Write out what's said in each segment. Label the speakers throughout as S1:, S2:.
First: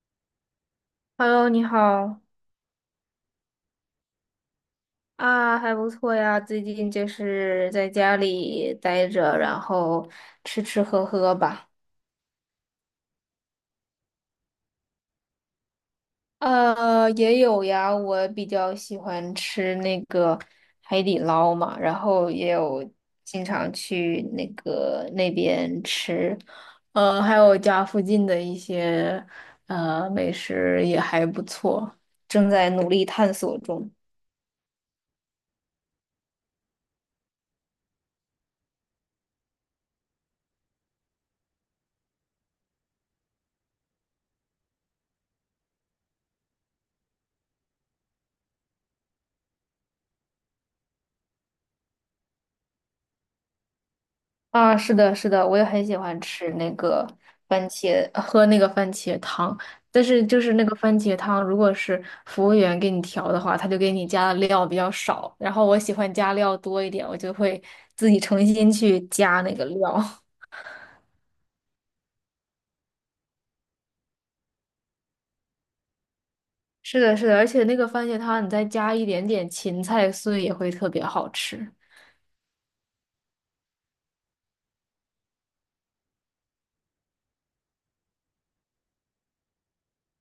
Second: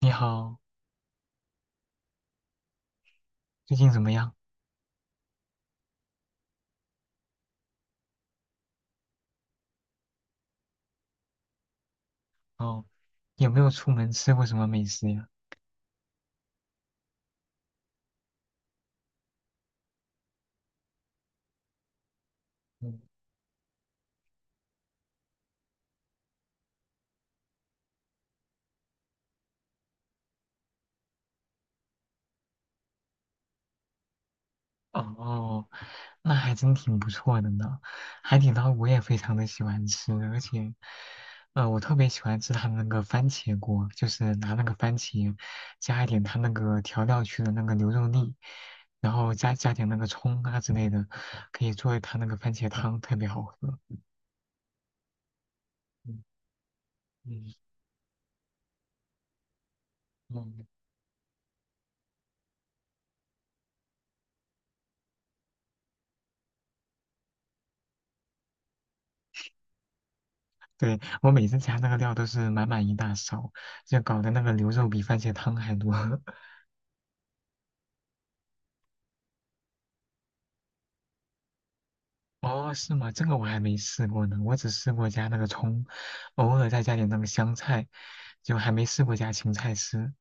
S1: 你好，
S2: Hello，你好
S1: 最近怎么样？
S2: 啊，还不错呀。最近就是在家里待着，然后吃吃喝喝吧。
S1: 哦，有没有出门吃过什么美食呀？
S2: 也有呀，我比较喜欢吃那个海底捞嘛，然后也有
S1: 嗯。
S2: 经常去那个那边吃。还有家附近的一些美食也还不错，正在努力探索中。
S1: 哦，那还真挺不错的呢。海底捞我也非常的喜欢吃，而且，我特别喜欢吃他的那个番茄锅，就是拿那个番茄，加一点它那个调料区的那个牛肉粒，然后加点那个葱啊之类的，可以做一它那个番茄汤，特别好喝。
S2: 啊，是的，是的，我也很喜欢
S1: 嗯
S2: 吃那个
S1: 嗯。
S2: 番茄，喝那个番茄汤。但是就是那
S1: 嗯，
S2: 个番茄汤，如果是服务员给你调的话，他就给你加的料比较少。然后我喜欢加料多一点，我就会自己重新去加那个料。
S1: 对，我每次加那个料都是满满一大勺，就搞得那个牛肉比番茄汤还多。
S2: 是的，是的，而且那个番茄汤你再加一点点芹菜碎也会特别好吃。
S1: 哦，是吗？这个我还没试过呢，我只试过加那个葱，偶尔再加点那个香菜，就还没试过加芹菜丝。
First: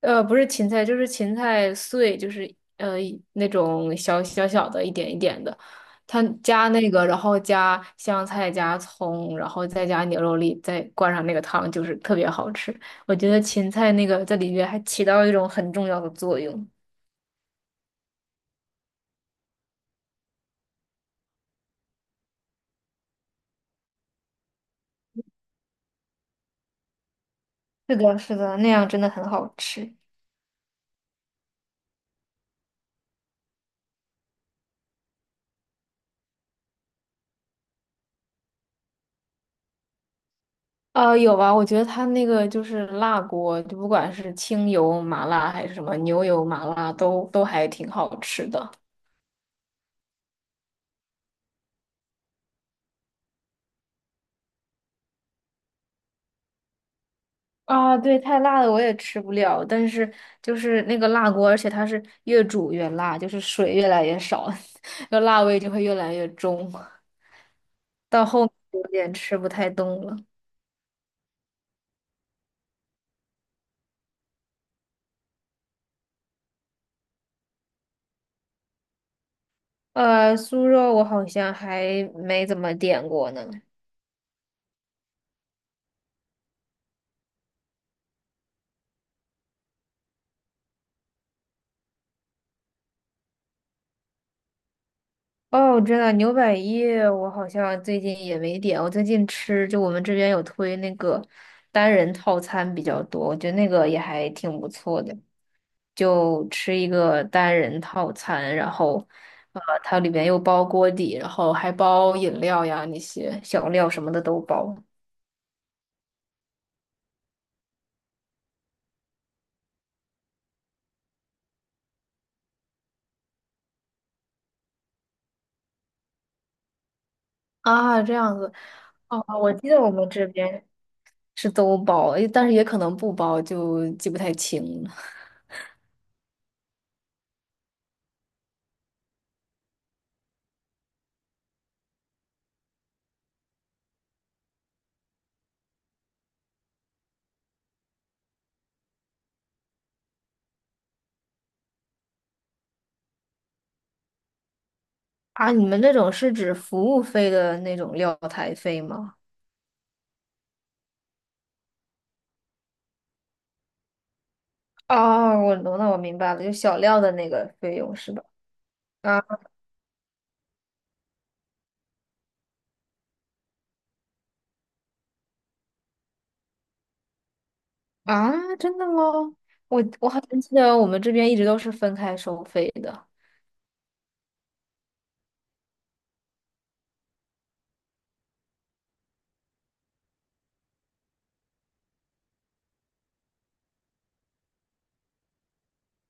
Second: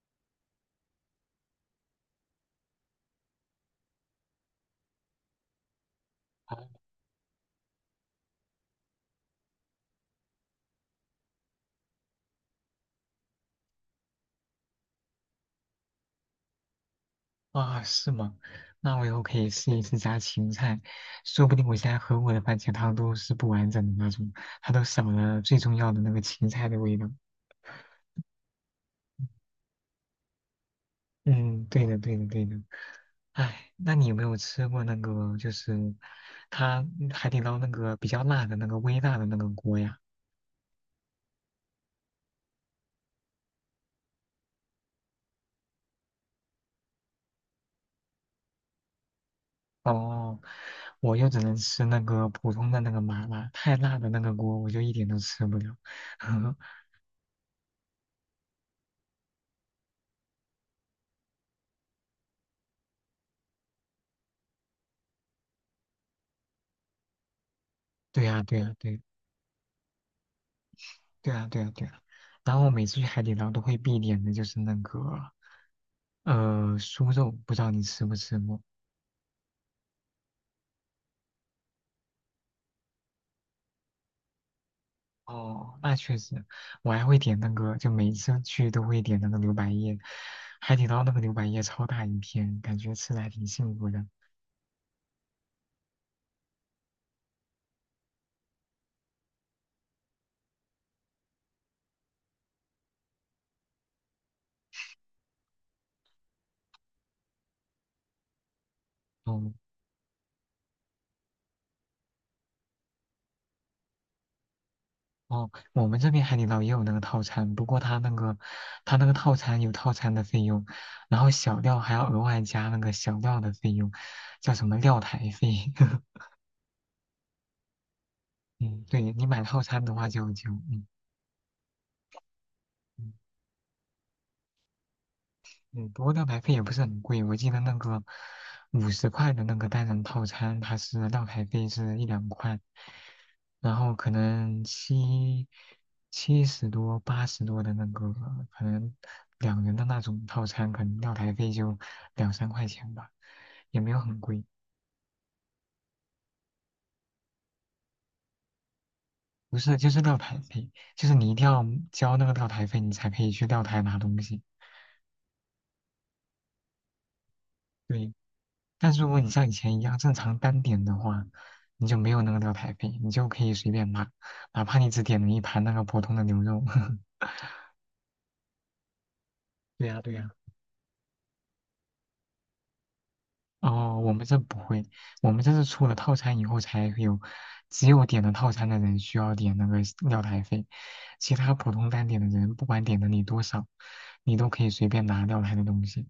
S2: 不是芹菜，就是芹菜碎，就是呃那种小小小的，一点一点的。它
S1: 哦，
S2: 加那个，然后加香菜、加葱，然后再加牛肉粒，再灌上那个汤，就是特别好吃。我觉得芹菜那个在里面还起到一种很重要的作用。
S1: 啊是吗？那我以后可以试一试加芹菜，说不定我现在喝过的番茄汤都是不完整的那种，它都少了最重要的那个芹菜的味道。
S2: 是的，是的，那样真的很好吃。
S1: 嗯，对的，对的，对的。哎，那你有没有吃过那个，就是它海底捞那个比较辣的那个微辣的那个锅呀？
S2: 有吧？我觉得它那个就是辣锅，就不管是清油麻辣还是什么牛油麻辣，都还挺好吃的。
S1: 哦，我又只能吃那个普通的那个麻辣，太辣的那个锅我就一点都吃不了。
S2: 啊，对，太辣的我也吃不了，但是就是那个辣锅，而且它是越煮越辣，就是水越来越少，那辣味就会越来越重，
S1: 对
S2: 到
S1: 呀，
S2: 后面
S1: 对呀，
S2: 有
S1: 对，
S2: 点吃不太动了。
S1: 对呀，对呀，对呀。然后我每次去海底捞都会必点的就是那个酥肉，不知道你吃不吃过？
S2: 酥肉我好像还没怎么点过呢。
S1: 哦，那确实，我还会点那个，就每次去都会点那个牛百叶，海底捞那个牛百叶超大一片，感觉吃的还挺幸福的。
S2: 哦，我知道牛百叶，我好像最近也没点。我最近吃，就我们这边有推那个单人套餐比较多，我觉得那个也还挺不错的。就吃一个单人套餐，然后，
S1: 哦
S2: 它里面又包锅底，然后还包饮料呀，那些小料什么的都包。
S1: 哦，我们这边海底捞也有那个套餐，不过它那个套餐有套餐的费用，然后小料还要额外加那个小料的费用，叫什么料台费。
S2: 啊，这样子。
S1: 嗯，对
S2: 哦，
S1: 你买
S2: 我
S1: 套
S2: 记得
S1: 餐
S2: 我
S1: 的话
S2: 们
S1: 就
S2: 这
S1: 有就
S2: 边
S1: 嗯。
S2: 是都包，诶但是也可能
S1: 嗯
S2: 不包，就记不太清了。
S1: 嗯，不过蛋白费也不是很贵，我记得那个50块的那个单人套餐，它是料台费是1-2块，然后可能七十多、80多的那个，可能两人的那种套餐，可能料台费就2-3块钱吧，也没有很贵。
S2: 啊，你们那种是指服务费的那种料台费吗？
S1: 不是，就是料台费，就是你一定要交那个料台费，你才可以去料台拿东西。
S2: 哦，我懂了，我明白了，就小料的那个费用
S1: 对，
S2: 是吧？
S1: 但是如
S2: 啊
S1: 果你像以前一样正常单点的话，你就没有那个料台费，你就可以随便拿，哪怕你只点了一盘那个普通的牛肉。
S2: 啊，真的吗？我
S1: 对呀，
S2: 我
S1: 对
S2: 好
S1: 呀。
S2: 像记得我们这边一直都是分开收费的。
S1: 哦，我们这不会，我们这是出了套餐以后才会有，只有点了套餐的人需要点那个料台费，其他普通单点的人不管点了你多少，你都可以随便拿料台的东西。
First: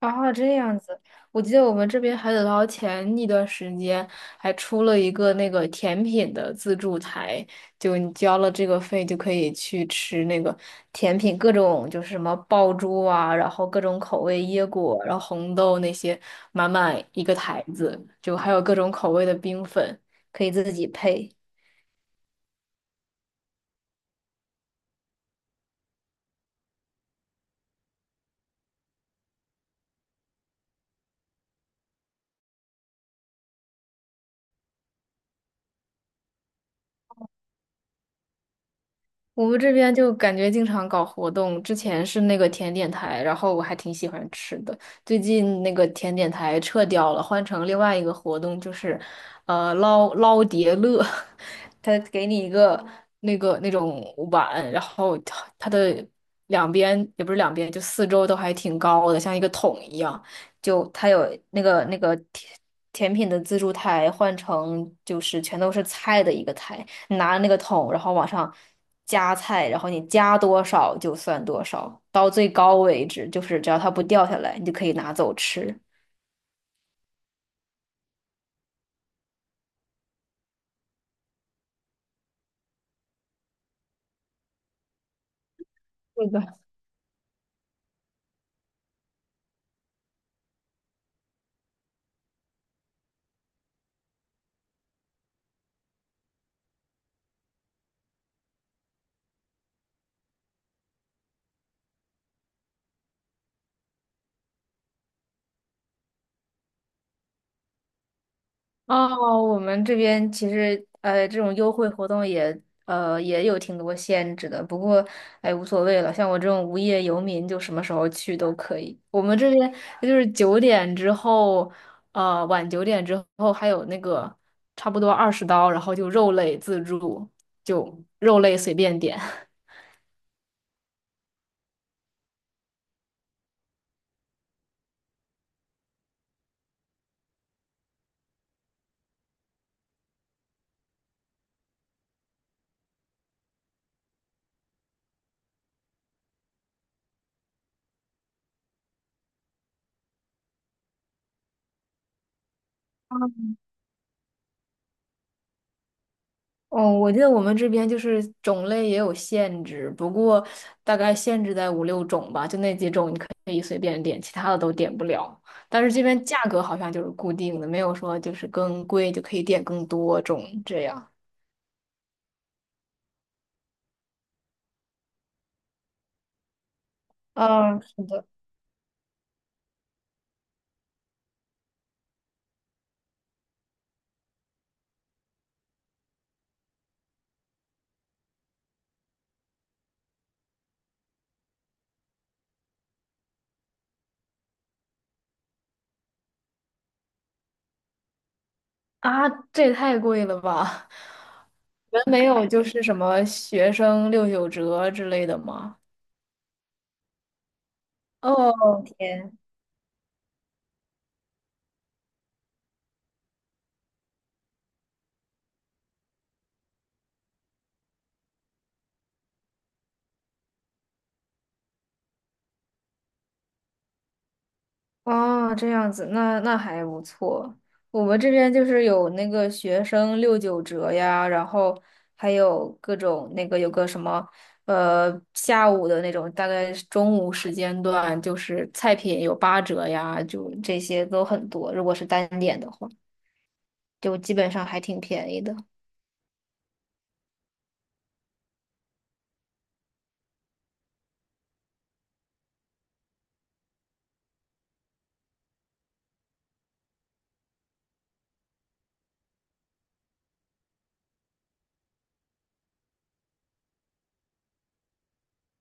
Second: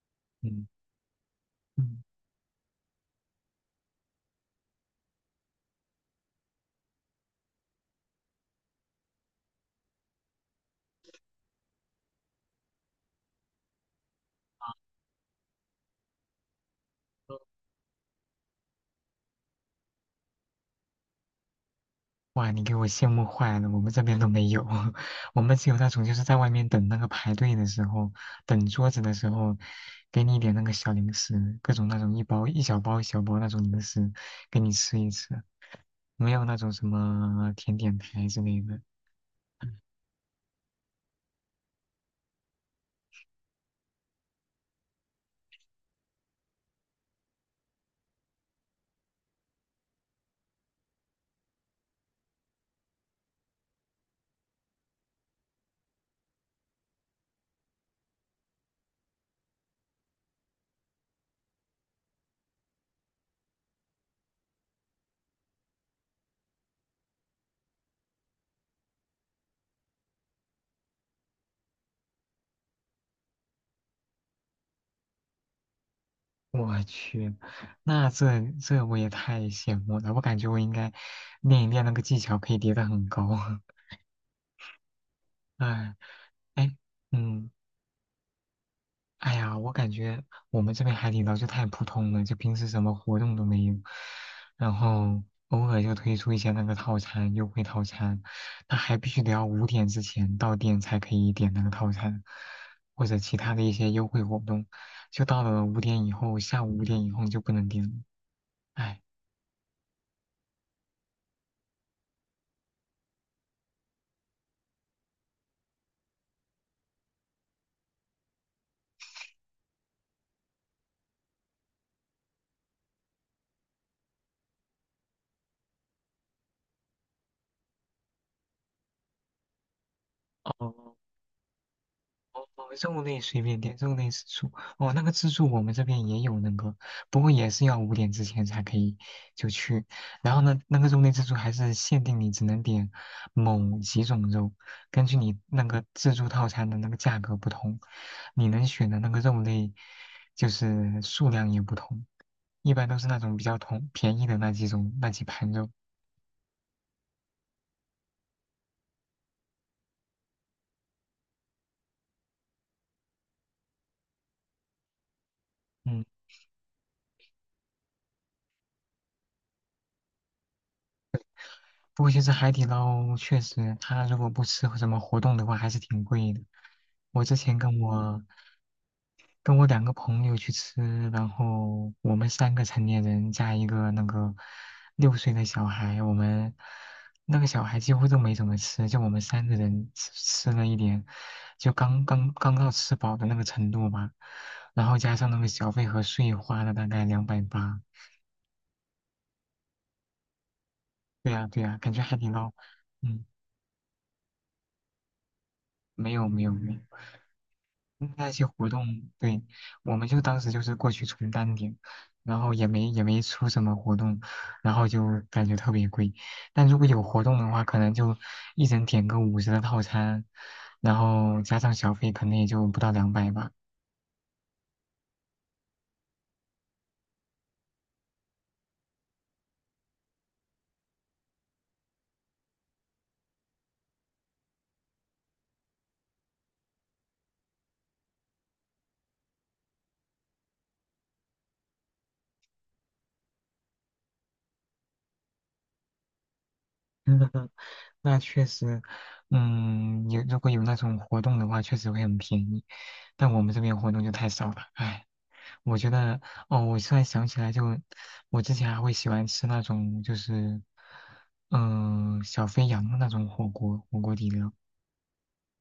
S2: 哦，这
S1: 嗯。
S2: 样子，我记得我们这
S1: 嗯。
S2: 边海底捞前一段时间还出了一个那个甜品的自助台，就你交了这个费就可以去吃那个甜品，各种就是什么爆珠啊，然后各种口味椰果，然后红豆那些，满满一个台子，就还有各种口味的冰粉，可以自己配。
S1: 哇，你给我羡慕坏了，我们这边都没有，我们只有那种就是在外面等那个排队的时候，等桌子的时候，给你一点那个小零食，各种那种一包一小包一小包那种零食，给你吃一吃，没有那种什么甜点台之类的。
S2: 我们这边就感觉经常搞活动，之前是那个甜点台，然后我还挺喜欢吃的。最近那个甜点台撤掉了，换成另外一个活动，就是，捞捞叠乐，他给你一个那个那种碗，然后它的两边也不是两边，就四周都还挺高的，像一个桶一样。就它有那个甜品的自助台换成就是全都是菜的一个台。拿着那个桶，然后往上加菜，然后你加多少就算多少，到最高为止，就是只要它不掉下来，你就可以拿走吃。
S1: 我去，那这我也太羡慕了，我感觉我应该练一练那个技巧，可以叠得很高。哎
S2: 是的，
S1: 哎，嗯。哎呀，我感觉我们这边海底捞就太普通了，就平时什么活动都没有，然后偶尔就推出一些那个套餐优惠套餐，那还必须得要五点之前到店才可以点那个套餐，或者其他的一些优惠活动，就到了五点以后，下午五点以后就不能点了，哎。
S2: 哦，我们这边其实这种优惠活动也有挺多限制的，不过哎无所谓了，像我这种无业游民就什么时候去都可以。我们这边就是九点之后，晚9点之后还有那个差不多20刀，然后就肉类自助，就肉类随便点。
S1: 哦，哦，肉类随便点，肉类自助。哦，那个自助我们这边也有那个，不过也是要五点之前才可以就去。然后呢，那个肉类自助还是限定你只能点某几种肉，根据你那个自助套餐的那个价格不同，你能选的那个肉类就是数量也不同，一般都是那种比较同便宜的那几种那几盘肉。
S2: 哦，我记得我们这边就是种类也有限制，不过大概限制在五六种吧，就那几种你可以随便点，其他的都点不了。但是这
S1: 嗯。
S2: 边价格好像就是固定的，没有说就是更贵就可以点更多种这样。
S1: 不过其实海底捞确实，它如果不吃什么活动的话，还是挺贵的。我之前跟
S2: 嗯，是
S1: 我
S2: 的。
S1: 跟我两个朋友去吃，然后我们三个成年人加一个那个6岁的小孩，我们那个小孩几乎都没怎么吃，就我们三个人吃了一点，就刚刚到吃饱的那个程度吧。然后加上那个小费和税，花了大概280。
S2: 啊，这也太贵了吧！
S1: 对呀，对呀，感
S2: 你
S1: 觉
S2: 们
S1: 海
S2: 没
S1: 底
S2: 有
S1: 捞，
S2: 就是什
S1: 嗯，
S2: 么学生六九折之类的吗？
S1: 没有没有没有。那些活
S2: 哦，
S1: 动，
S2: 天。
S1: 对，我们就当时就是过去充单点，然后也没出什么活动，然后就感觉特别贵。但如果有活动的话，可能就一人点个五十的套餐，然后加上小费，可能也就不到两百吧。
S2: 哦，这样子，那还不错。我们这边就是有那个学生六九折呀，然后还有各种那个有个什么下午的那种，大概是中午时间段，就是菜品有8折呀，就这些都很多。如果是单点的话，就基本上还挺便宜的。
S1: 嗯，那确实，嗯，有如果有那种活动的话，确实会很便宜，但我们这边活动就太少了，唉。我觉得，哦，我突然想起来就，我之前还会喜欢吃那种，就是，嗯、小肥羊的那种火锅，火锅底料。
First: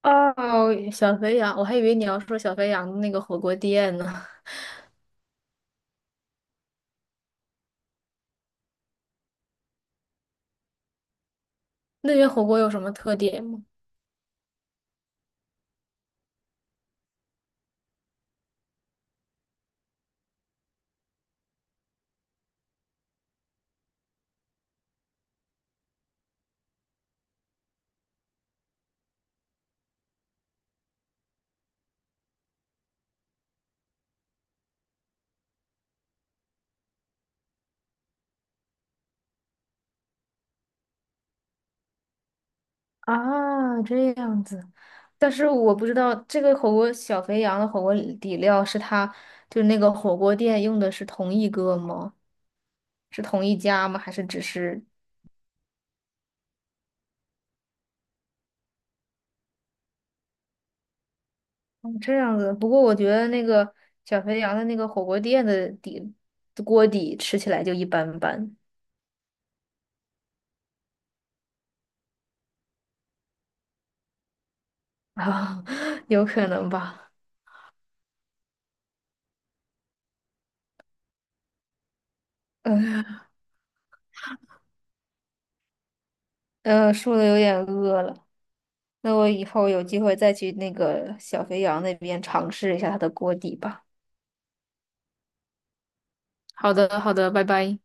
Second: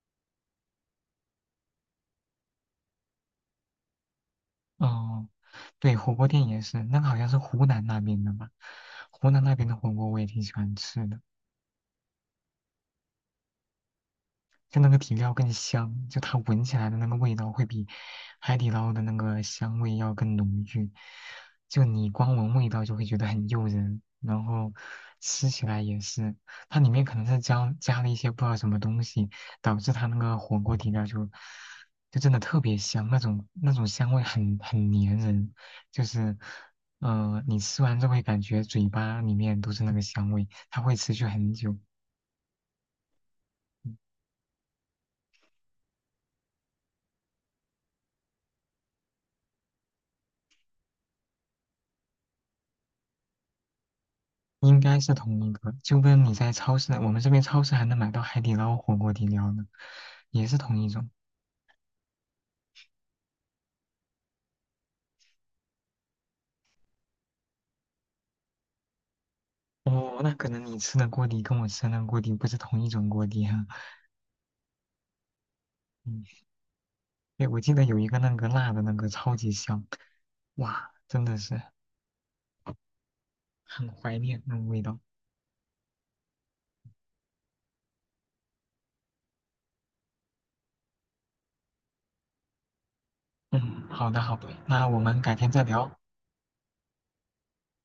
S2: 哦，小肥羊，我还以为你要说小肥羊的那个火锅店呢。
S1: 哦，对，火锅店也是，那个好像是湖南那边的吧？湖南那边的火锅我也挺喜欢吃的。
S2: 那边火锅有什么特点吗？
S1: 就那个底料更香，就它闻起来的那个味道会比海底捞的那个香味要更浓郁。就你光闻味道就会觉得很诱人，然后吃起来也是，它里面可能是加了一些不知道什么东西，导致它那个火锅底料就真的特别香，那种香味很粘人，就是你吃完就会感觉嘴巴里面都是那个香味，它会持续很久。
S2: 啊，这样子，但是我不知道这个火锅小肥羊的火锅底料是他就是那个火锅店用的是同一个吗？是同一家吗？还是只
S1: 应
S2: 是
S1: 该是同一个，就跟你在超市，我们这边超市还能买到海底捞火锅底料呢，也是同一种。
S2: 哦这样子？不过我觉得那个小肥羊的那个火锅店的底锅底吃起来就一般般
S1: 哦，那可能你吃的锅底跟我吃的那个锅底不是同一种锅底哈。
S2: 啊，
S1: 嗯，
S2: 有可能吧。
S1: 对，我记得有一个那个辣的那个超级香，哇，真的是
S2: 嗯，
S1: 很怀念那个味道。
S2: 说的有点饿了，那我以后有机会再去那个小肥羊那边尝试一下它的锅底吧。
S1: 嗯，好的好的，那我们改天再聊。
S2: 好的，好的，拜拜。